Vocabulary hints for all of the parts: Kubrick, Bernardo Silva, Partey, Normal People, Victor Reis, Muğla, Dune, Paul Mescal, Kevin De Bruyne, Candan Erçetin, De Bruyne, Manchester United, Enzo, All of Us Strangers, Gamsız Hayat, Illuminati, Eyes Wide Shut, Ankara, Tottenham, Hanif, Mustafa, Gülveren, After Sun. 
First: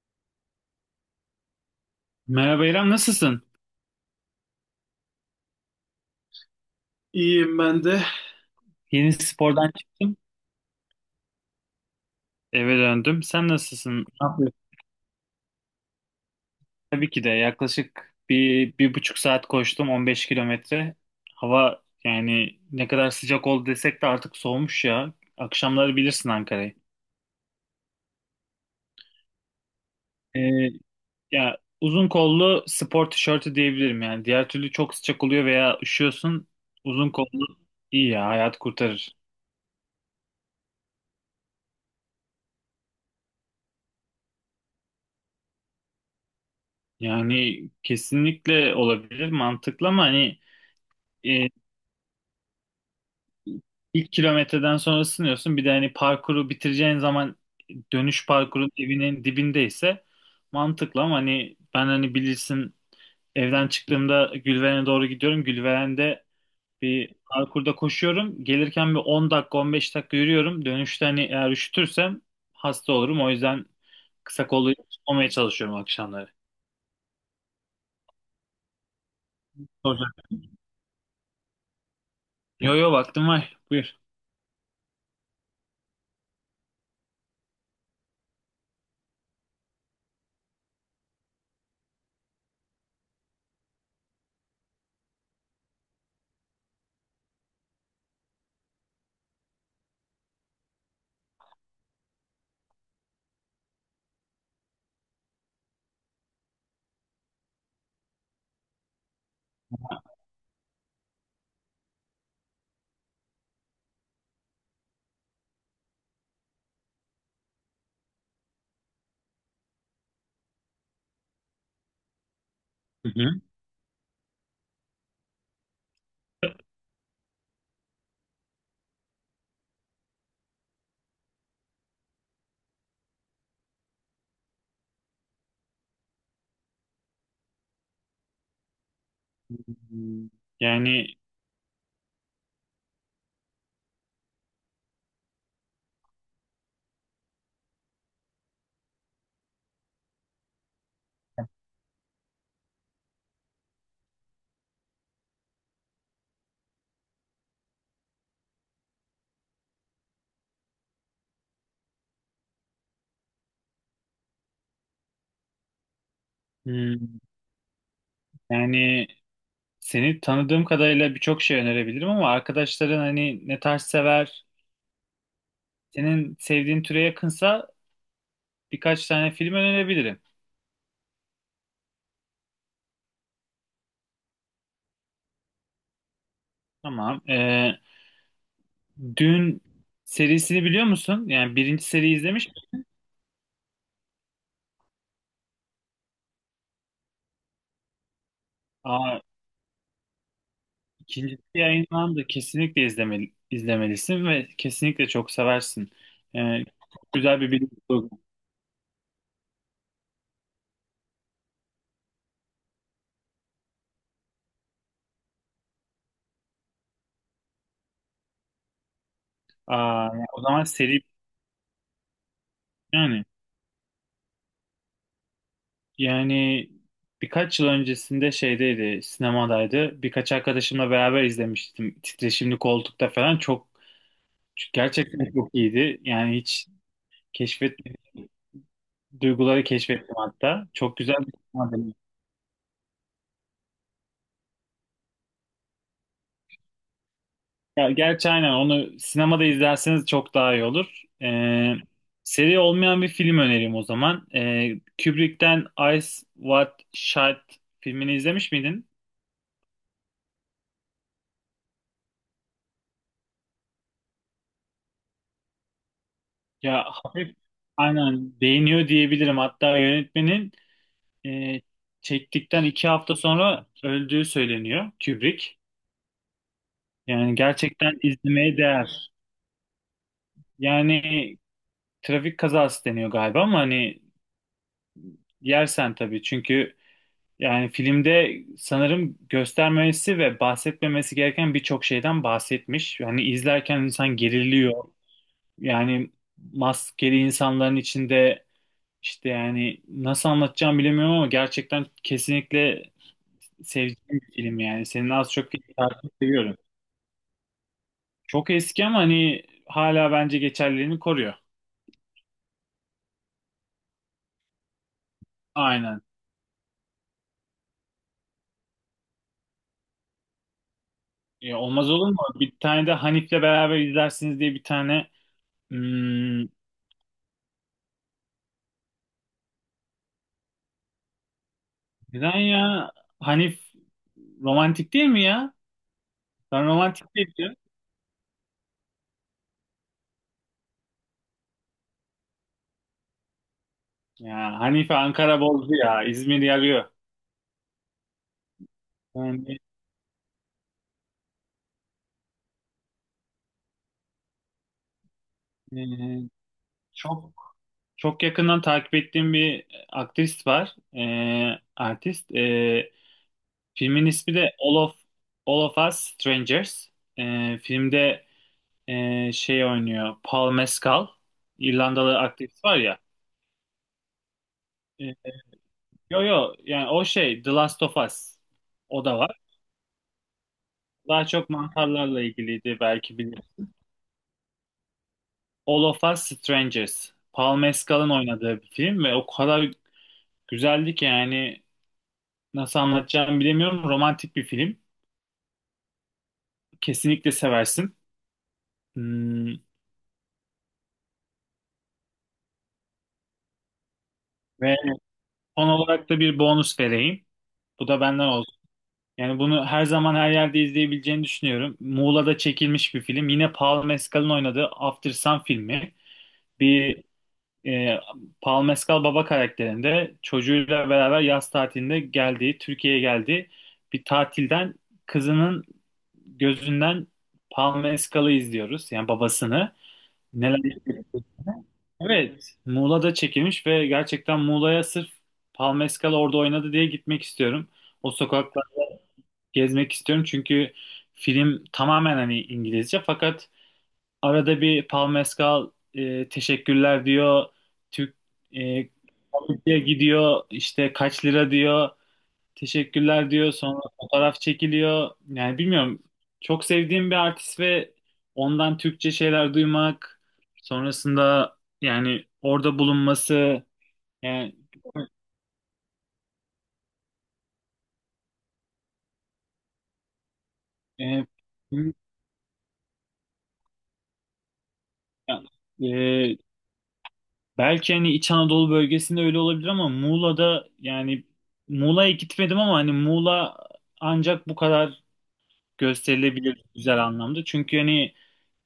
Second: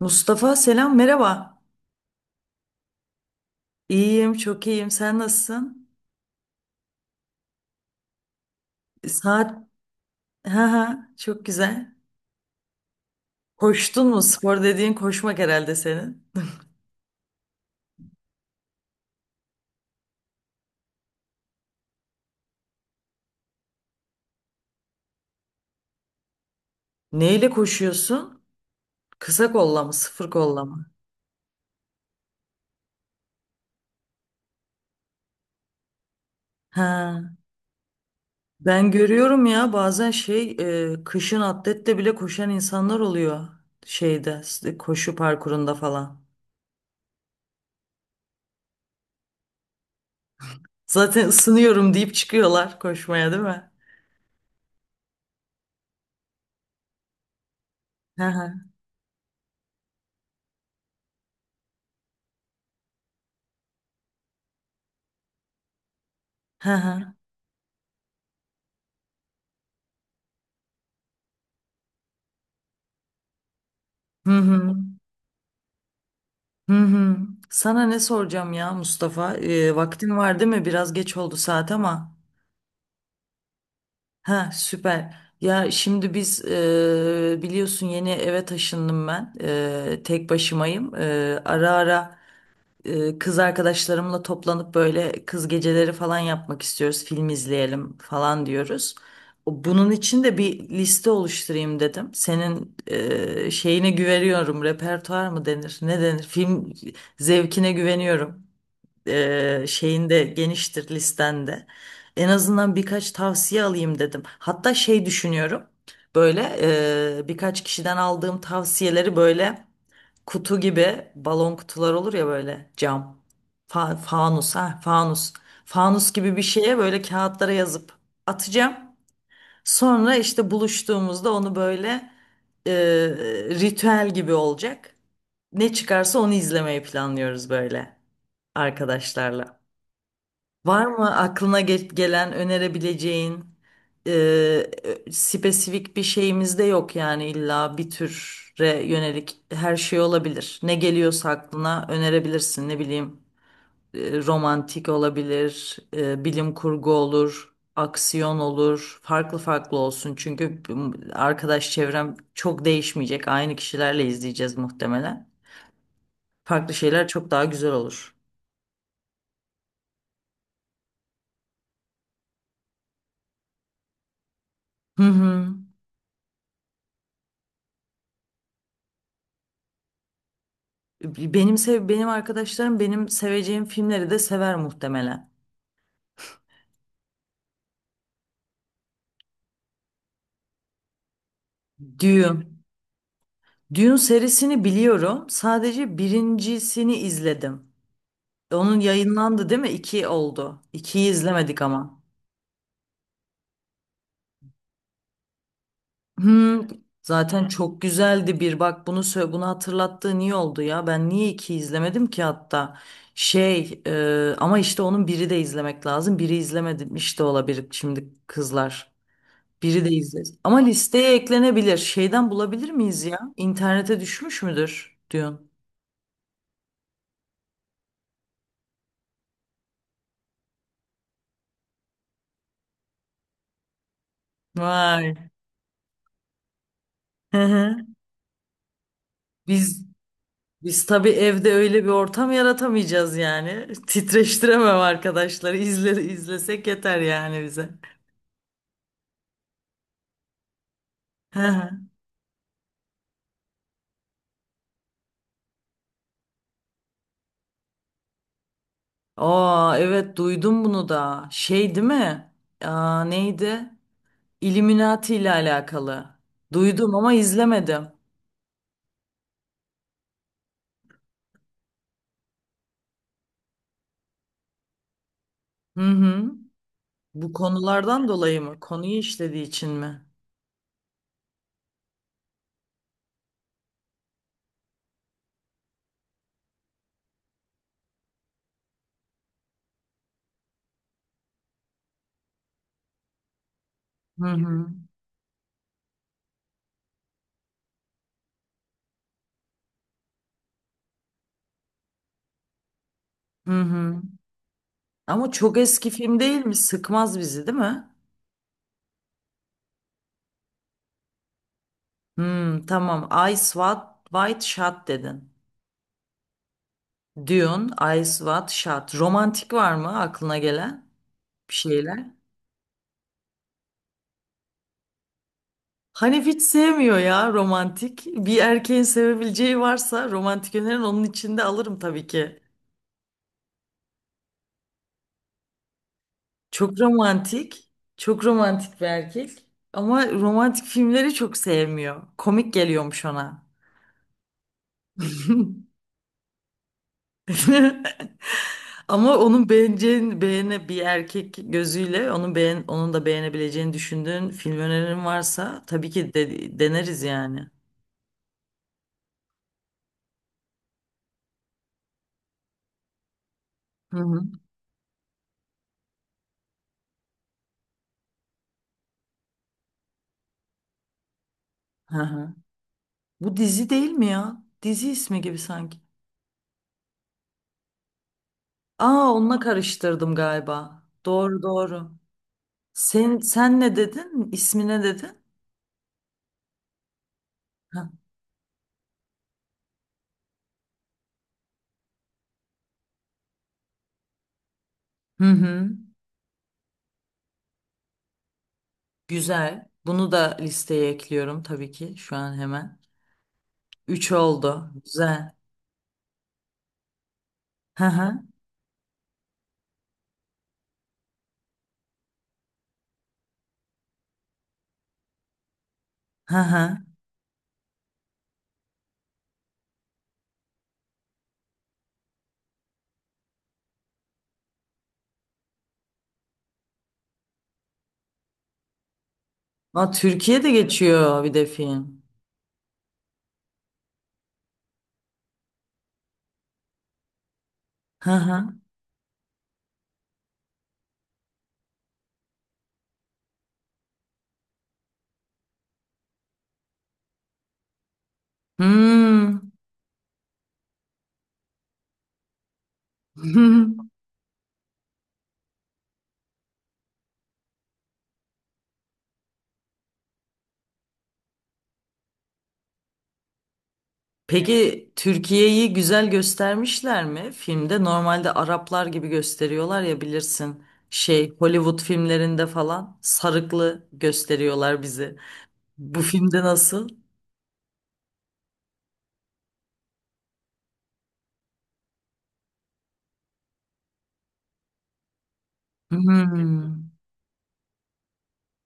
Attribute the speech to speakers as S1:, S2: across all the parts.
S1: Mustafa selam merhaba.
S2: Merhaba İrem, nasılsın?
S1: İyiyim, çok iyiyim, sen nasılsın?
S2: İyiyim ben de. Yeni
S1: Saat
S2: spordan çıktım,
S1: ha çok güzel.
S2: eve döndüm. Sen nasılsın?
S1: Koştun mu?
S2: Ne yapıyorsun?
S1: Spor dediğin koşmak herhalde senin.
S2: Tabii ki de yaklaşık 1,5 saat koştum, 15 kilometre. Hava yani ne kadar sıcak oldu desek de artık soğumuş ya. Akşamları bilirsin Ankara'yı.
S1: Neyle koşuyorsun? Kısa kolla mı, sıfır kolla
S2: Ee,
S1: mı?
S2: ya uzun kollu spor tişörtü diyebilirim yani. Diğer türlü çok sıcak oluyor veya üşüyorsun. Uzun
S1: Ha,
S2: kollu iyi ya, hayat
S1: ben
S2: kurtarır.
S1: görüyorum ya bazen kışın atletle bile koşan insanlar oluyor, koşu parkurunda falan.
S2: Yani kesinlikle olabilir, mantıklı ama hani.
S1: Zaten
S2: e,
S1: ısınıyorum deyip çıkıyorlar koşmaya, değil mi?
S2: İlk kilometreden sonra ısınıyorsun. Bir de hani parkuru bitireceğin zaman dönüş
S1: Ha ha,
S2: parkurun evinin dibindeyse mantıklı ama hani ben hani bilirsin evden çıktığımda Gülveren'e doğru gidiyorum. Gülveren'de
S1: ha ha.
S2: bir parkurda koşuyorum. Gelirken bir 10 dakika 15 dakika yürüyorum. Dönüşte hani eğer üşütürsem hasta olurum. O yüzden
S1: Hı
S2: kısa kollu
S1: hı.
S2: olmaya çalışıyorum akşamları.
S1: Hı hı. Sana ne soracağım ya Mustafa?
S2: Olacak.
S1: Vaktin var değil mi? Biraz geç oldu saat ama.
S2: Yo yo vaktim var. Buyur.
S1: Ha, süper. Ya şimdi biz, biliyorsun, yeni eve taşındım ben. E, tek başımayım. E, ara ara kız arkadaşlarımla toplanıp böyle kız geceleri falan yapmak istiyoruz. Film izleyelim falan diyoruz. Bunun için de bir liste oluşturayım dedim. Senin şeyine güveniyorum. Repertuar mı denir? Ne denir? Film zevkine güveniyorum, şeyinde, geniştir listende. En azından birkaç tavsiye alayım dedim. Hatta şey düşünüyorum. Böyle birkaç kişiden aldığım tavsiyeleri böyle, kutu gibi, balon kutular olur ya böyle,
S2: Hı
S1: cam.
S2: hı.
S1: Fanus, fanus. Fanus gibi bir şeye böyle, kağıtlara yazıp atacağım. Sonra işte buluştuğumuzda onu böyle e, ritüel gibi olacak. Ne çıkarsa onu izlemeyi planlıyoruz böyle, arkadaşlarla. Var mı
S2: Yani
S1: aklına gelen önerebileceğin? e, Spesifik bir şeyimiz de yok yani, illa bir türe yönelik, her şey olabilir. Ne geliyorsa aklına önerebilirsin. Ne bileyim, e, romantik olabilir, e, bilim kurgu olur, aksiyon olur. Farklı farklı olsun çünkü arkadaş çevrem çok değişmeyecek. Aynı kişilerle izleyeceğiz muhtemelen. Farklı şeyler
S2: hmm,
S1: çok daha güzel olur.
S2: yani seni tanıdığım kadarıyla birçok şey önerebilirim ama arkadaşların hani ne tarz sever,
S1: Hı hı.
S2: senin sevdiğin türe yakınsa birkaç tane film önerebilirim.
S1: Benim arkadaşlarım benim seveceğim filmleri de sever muhtemelen.
S2: Tamam. Dün serisini biliyor musun? Yani birinci seri
S1: Dune.
S2: izlemiş misin?
S1: Dune serisini biliyorum. Sadece birincisini izledim. Onun
S2: Aa,
S1: yayınlandı değil mi? İki oldu. İkiyi
S2: ikincisi
S1: izlemedik ama.
S2: yayınlandı. Kesinlikle izlemeli, izlemelisin ve kesinlikle çok seversin.
S1: Hmm,
S2: Ee, çok güzel
S1: zaten
S2: bir bilim
S1: çok
S2: kurgu.
S1: güzeldi bir. Bunu hatırlattığın iyi oldu ya. Ben niye iki izlemedim ki hatta? Şey, ama işte onun biri de izlemek lazım. Biri izlemedim işte, olabilir şimdi kızlar. Biri de
S2: Aa, yani
S1: izleriz.
S2: o
S1: Ama
S2: zaman seri
S1: listeye eklenebilir. Şeyden bulabilir miyiz ya?
S2: yani.
S1: İnternete düşmüş müdür diyorsun.
S2: Yani birkaç yıl öncesinde şeydeydi, sinemadaydı. Birkaç arkadaşımla beraber izlemiştim. Titreşimli koltukta falan çok
S1: Vay.
S2: gerçekten çok iyiydi. Yani hiç
S1: Hı
S2: keşfet
S1: hı.
S2: duyguları
S1: Biz
S2: keşfettim hatta.
S1: biz
S2: Çok
S1: tabii
S2: güzel bir
S1: evde
S2: sinema
S1: öyle bir
S2: deneyimi.
S1: ortam yaratamayacağız yani. Titreştiremem arkadaşları. İzlesek yeter yani bize.
S2: Ya gerçi aynen onu sinemada izlerseniz çok daha iyi olur.
S1: Hı hı.
S2: Seri olmayan bir film önereyim o zaman. Kubrick'ten Eyes Wide Shut filmini izlemiş miydin?
S1: Aa, evet, duydum bunu da. Şey değil mi? Aa, neydi? Illuminati ile alakalı.
S2: Ya
S1: Duydum ama
S2: hafif.
S1: izlemedim.
S2: Aynen beğeniyor diyebilirim. Hatta yönetmenin e, çektikten 2 hafta sonra öldüğü söyleniyor, Kubrick.
S1: Hı hı. Bu
S2: Yani gerçekten
S1: konulardan dolayı
S2: izlemeye
S1: mı? Konuyu
S2: değer.
S1: işlediği için mi?
S2: Yani trafik kazası deniyor galiba ama hani yersen tabii, çünkü yani filmde sanırım göstermemesi ve bahsetmemesi gereken birçok şeyden bahsetmiş. Yani izlerken insan
S1: Hı hı.
S2: geriliyor. Yani maskeli insanların içinde işte yani nasıl anlatacağım bilemiyorum ama gerçekten kesinlikle
S1: Hı
S2: sevdiğim
S1: hı.
S2: bir film yani. Senin
S1: Ama
S2: az çok
S1: çok eski
S2: takip
S1: film değil mi?
S2: seviyorum.
S1: Sıkmaz bizi, değil mi?
S2: Çok eski ama hani hala bence geçerliliğini koruyor.
S1: Hmm, tamam. Ice White, White Shot dedin.
S2: Aynen.
S1: Dune, Ice White Shot. Romantik var mı aklına gelen bir
S2: Ya olmaz
S1: şeyler?
S2: olur mu? Bir tane de Hanif'le beraber izlersiniz diye bir tane.
S1: Hanif hiç
S2: hmm,
S1: sevmiyor ya romantik. Bir erkeğin sevebileceği varsa romantik önerin, onun içinde alırım tabii
S2: neden
S1: ki.
S2: ya? Hanif romantik değil mi ya? Ben
S1: Çok
S2: romantik değil diyorum.
S1: romantik. Çok romantik bir erkek. Ama romantik filmleri çok sevmiyor. Komik geliyormuş ona.
S2: Ya, Hanife Ankara bozdu ya. İzmir yarıyor.
S1: Ama onun
S2: Yani,
S1: beğeneceğin beğene bir erkek gözüyle onun onun da beğenebileceğini düşündüğün film önerin varsa
S2: e,
S1: tabii ki deneriz
S2: çok
S1: yani.
S2: çok yakından takip ettiğim bir aktrist var. Artist.
S1: Hı
S2: Filmin
S1: hı.
S2: ismi de All of Us Strangers. Filmde şey oynuyor. Paul Mescal.
S1: Hı
S2: İrlandalı
S1: hı.
S2: aktivist var ya.
S1: Bu dizi değil mi ya? Dizi
S2: E,
S1: ismi gibi sanki.
S2: yo yo yani o şey The Last of Us. O
S1: Aa,
S2: da
S1: onunla
S2: var.
S1: karıştırdım galiba.
S2: Daha
S1: Doğru,
S2: çok
S1: doğru.
S2: mantarlarla ilgiliydi,
S1: Sen
S2: belki bilir.
S1: sen ne dedin? İsmi ne dedin?
S2: All of Us Strangers. Paul
S1: Ha.
S2: Mescal'ın oynadığı bir film ve o kadar güzeldi ki yani nasıl anlatacağımı bilemiyorum. Romantik bir film.
S1: Hı hı.
S2: Kesinlikle seversin. Hmm,
S1: Güzel. Bunu da listeye ekliyorum tabii ki şu an hemen. Üç oldu.
S2: Ve
S1: Güzel.
S2: son olarak da bir bonus vereyim.
S1: Hı
S2: Bu da
S1: hı.
S2: benden. Yani bunu her zaman her yerde izleyebileceğini düşünüyorum. Muğla'da çekilmiş bir film. Yine Paul Mescal'ın oynadığı After Sun filmi.
S1: Hı hı.
S2: Bir e, Paul Mescal baba karakterinde çocuğuyla beraber yaz tatilinde geldiği, Türkiye'ye geldiği bir tatilden kızının gözünden Paul Mescal'ı izliyoruz. Yani babasını.
S1: Aa, Türkiye'de
S2: Neler yapıyor?
S1: geçiyor bir de film.
S2: Evet, Muğla'da çekilmiş ve gerçekten Muğla'ya sırf Paul Mescal orada oynadı diye gitmek istiyorum.
S1: Hı
S2: O
S1: hı.
S2: sokak gezmek istiyorum çünkü film tamamen hani İngilizce, fakat arada bir Paul Mescal teşekkürler diyor. Türk e,
S1: Hmm.
S2: Türkiye gidiyor, işte kaç lira diyor. Teşekkürler diyor. Sonra fotoğraf çekiliyor. Yani bilmiyorum. Çok sevdiğim bir artist ve ondan Türkçe şeyler duymak, sonrasında yani orada bulunması yani.
S1: Peki Türkiye'yi güzel göstermişler mi filmde? Normalde Araplar gibi gösteriyorlar ya, bilirsin.
S2: e,
S1: Şey, Hollywood filmlerinde falan sarıklı gösteriyorlar bizi. Bu
S2: e,
S1: filmde nasıl?
S2: Belki hani İç Anadolu bölgesinde öyle olabilir ama Muğla'da yani Muğla'ya gitmedim ama hani Muğla ancak bu kadar gösterilebilir,
S1: Hmm.
S2: güzel anlamda. Çünkü hani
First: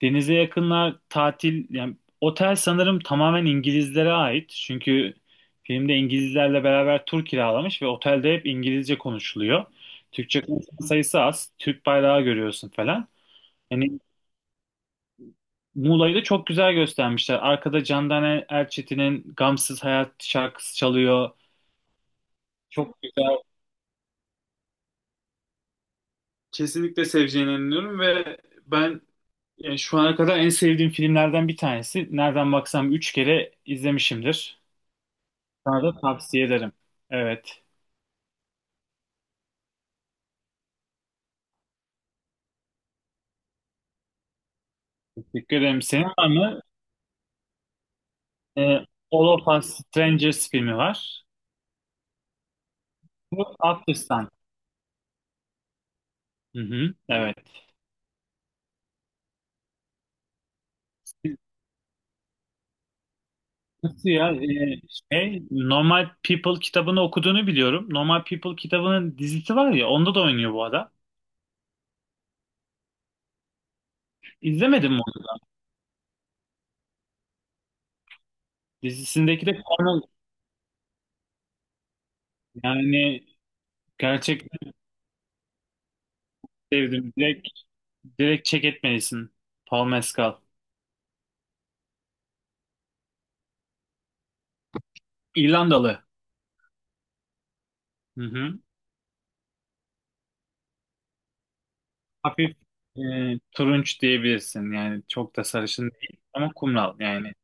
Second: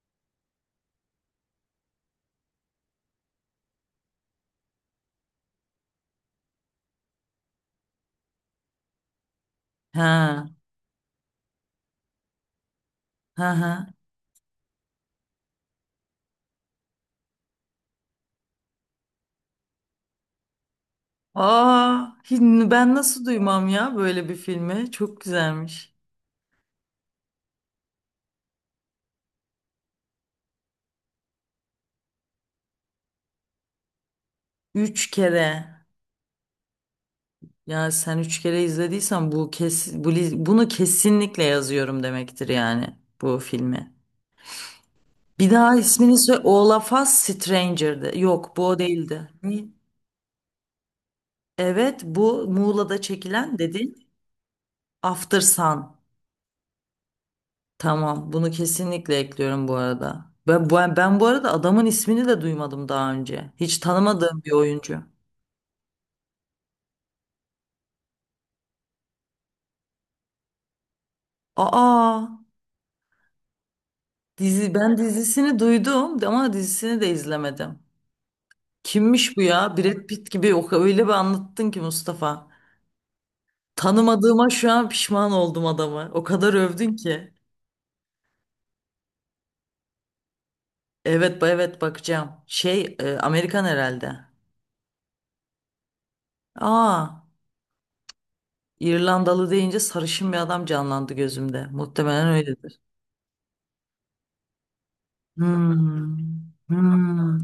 S2: denize yakınlar, tatil yani, otel sanırım tamamen İngilizlere ait. Çünkü filmde İngilizlerle beraber tur kiralamış ve otelde hep İngilizce konuşuluyor. Türkçe
S1: Ha.
S2: konuşan sayısı az. Türk bayrağı görüyorsun falan.
S1: Ha ha.
S2: Hani Muğla'yı da çok güzel göstermişler. Arkada Candan Erçetin'in Gamsız Hayat şarkısı çalıyor.
S1: Aa, ben
S2: Çok
S1: nasıl
S2: güzel.
S1: duymam ya böyle bir filmi? Çok güzelmiş.
S2: Kesinlikle seveceğine inanıyorum ve ben yani şu ana kadar en sevdiğim filmlerden bir tanesi. Nereden baksam 3 kere izlemişimdir.
S1: Üç kere.
S2: Sana da tavsiye ederim. Evet.
S1: Ya sen üç kere izlediysen bu bunu kesinlikle yazıyorum demektir yani, bu filmi. Bir
S2: Teşekkür
S1: daha
S2: ederim. Senin
S1: ismini
S2: var
S1: söyle.
S2: mı?
S1: Olaf Us Stranger'dı. Yok, bu o
S2: Ee,
S1: değildi.
S2: All of
S1: Ne?
S2: Us Strangers filmi var.
S1: Evet, bu Muğla'da
S2: Bu
S1: çekilen, dedin.
S2: After Sun.
S1: After Sun.
S2: Hı hı. Evet.
S1: Tamam, bunu kesinlikle ekliyorum bu arada. Ben bu arada adamın ismini de duymadım daha önce. Hiç
S2: Nasıl ya?
S1: tanımadığım bir
S2: Ee,
S1: oyuncu.
S2: şey, Normal People kitabını okuduğunu biliyorum. Normal People kitabının dizisi var ya, onda da oynuyor bu adam.
S1: Aa, dizi,
S2: İzlemedim
S1: ben
S2: mi onu?
S1: dizisini duydum ama dizisini de izlemedim. Kimmiş bu
S2: Dizisindeki de
S1: ya?
S2: Connell.
S1: Brad Pitt gibi, o öyle bir anlattın ki Mustafa.
S2: Yani
S1: Tanımadığıma şu
S2: gerçekten
S1: an pişman oldum adamı. O kadar övdün
S2: sevdim.
S1: ki.
S2: Direkt, direkt check etmelisin. Paul Mescal.
S1: Evet, evet, bakacağım. Şey, e, Amerikan herhalde.
S2: İrlandalı.
S1: Aa,
S2: Hı hı.
S1: İrlandalı deyince sarışın bir adam canlandı gözümde. Muhtemelen
S2: Hafif
S1: öyledir.
S2: e, turunç diyebilirsin. Yani çok da sarışın
S1: Hmm.
S2: değil ama kumral yani.
S1: Hmm.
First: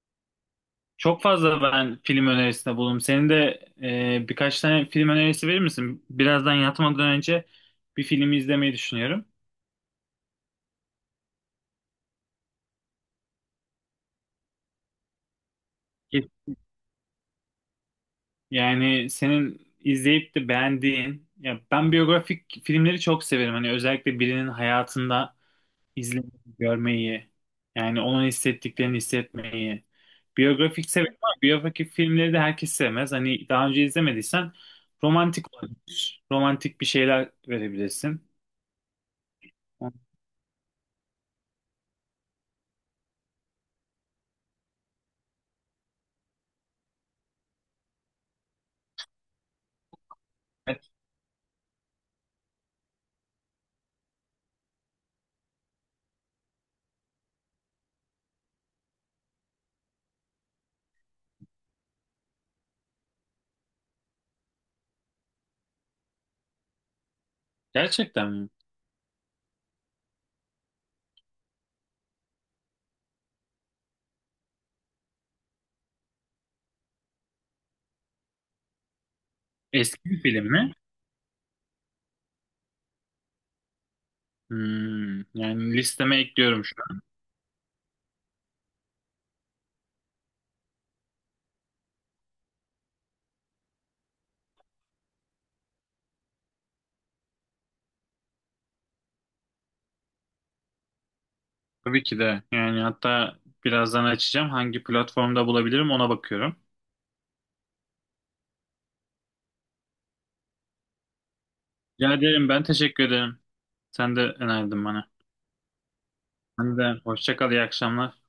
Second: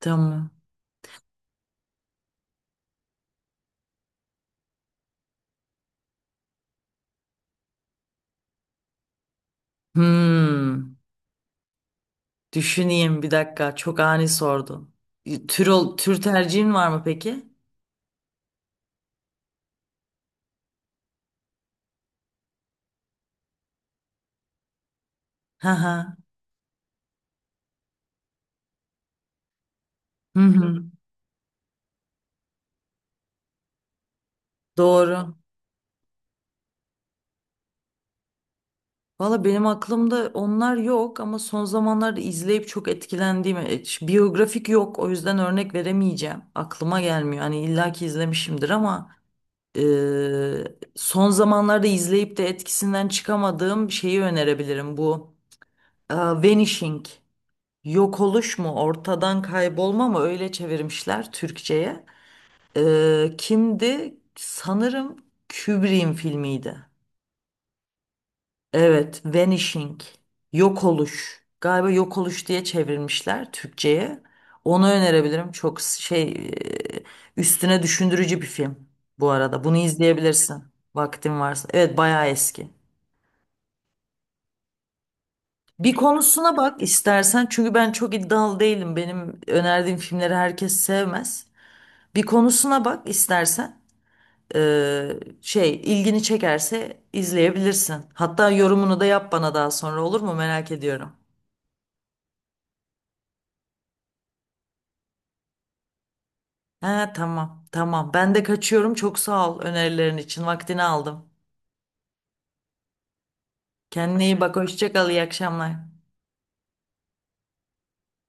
S1: Tamam.
S2: Çok fazla ben film önerisinde bulundum. Senin de birkaç tane film önerisi verir misin? Birazdan yatmadan önce bir filmi izlemeyi düşünüyorum.
S1: Hmm. Düşüneyim bir dakika. Çok ani sordun. Tür
S2: Ki-
S1: tercihin var mı peki?
S2: Yani senin izleyip de beğendiğin, ya ben biyografik filmleri çok severim. Hani özellikle birinin hayatında
S1: Hı hı.
S2: izlemeyi, görmeyi, yani onun hissettiklerini hissetmeyi.
S1: Hı hı.
S2: Biyografik severim ama biyografik filmleri de herkes sevmez. Hani daha önce izlemediysen
S1: Doğru.
S2: romantik olabilir. Romantik bir şeyler verebilirsin.
S1: Valla benim aklımda onlar yok ama son zamanlarda izleyip çok etkilendiğim, biyografik yok, o yüzden örnek veremeyeceğim. Aklıma gelmiyor. Hani illaki izlemişimdir ama e, son zamanlarda izleyip de etkisinden çıkamadığım şeyi önerebilirim. Bu Vanishing, yok oluş mu, ortadan kaybolma mı, öyle çevirmişler Türkçe'ye. E, kimdi? Sanırım Kubrick'in filmiydi.
S2: Gerçekten mi?
S1: Evet, vanishing, yok oluş. Galiba yok oluş diye çevirmişler Türkçe'ye. Onu önerebilirim. Çok şey, üstüne düşündürücü bir film bu arada. Bunu
S2: Eski bir film
S1: izleyebilirsin
S2: mi?
S1: vaktin varsa. Evet, bayağı eski.
S2: Yani
S1: Bir
S2: listeme
S1: konusuna
S2: ekliyorum şu
S1: bak
S2: an.
S1: istersen çünkü ben çok iddialı değilim. Benim önerdiğim filmleri herkes sevmez. Bir konusuna bak istersen. Ee, Şey, ilgini çekerse izleyebilirsin. Hatta yorumunu da yap bana daha sonra, olur mu? Merak ediyorum.
S2: Tabii ki de. Yani hatta birazdan açacağım. Hangi platformda bulabilirim ona bakıyorum.
S1: Ha, tamam tamam. Ben de kaçıyorum. Çok sağ ol önerilerin için. Vaktini aldım.
S2: Rica ederim, ben teşekkür ederim. Sen de
S1: Kendine iyi bak.
S2: önerdin
S1: Hoşça
S2: bana.
S1: kal. İyi akşamlar.
S2: Sen de hoşça kal, iyi akşamlar.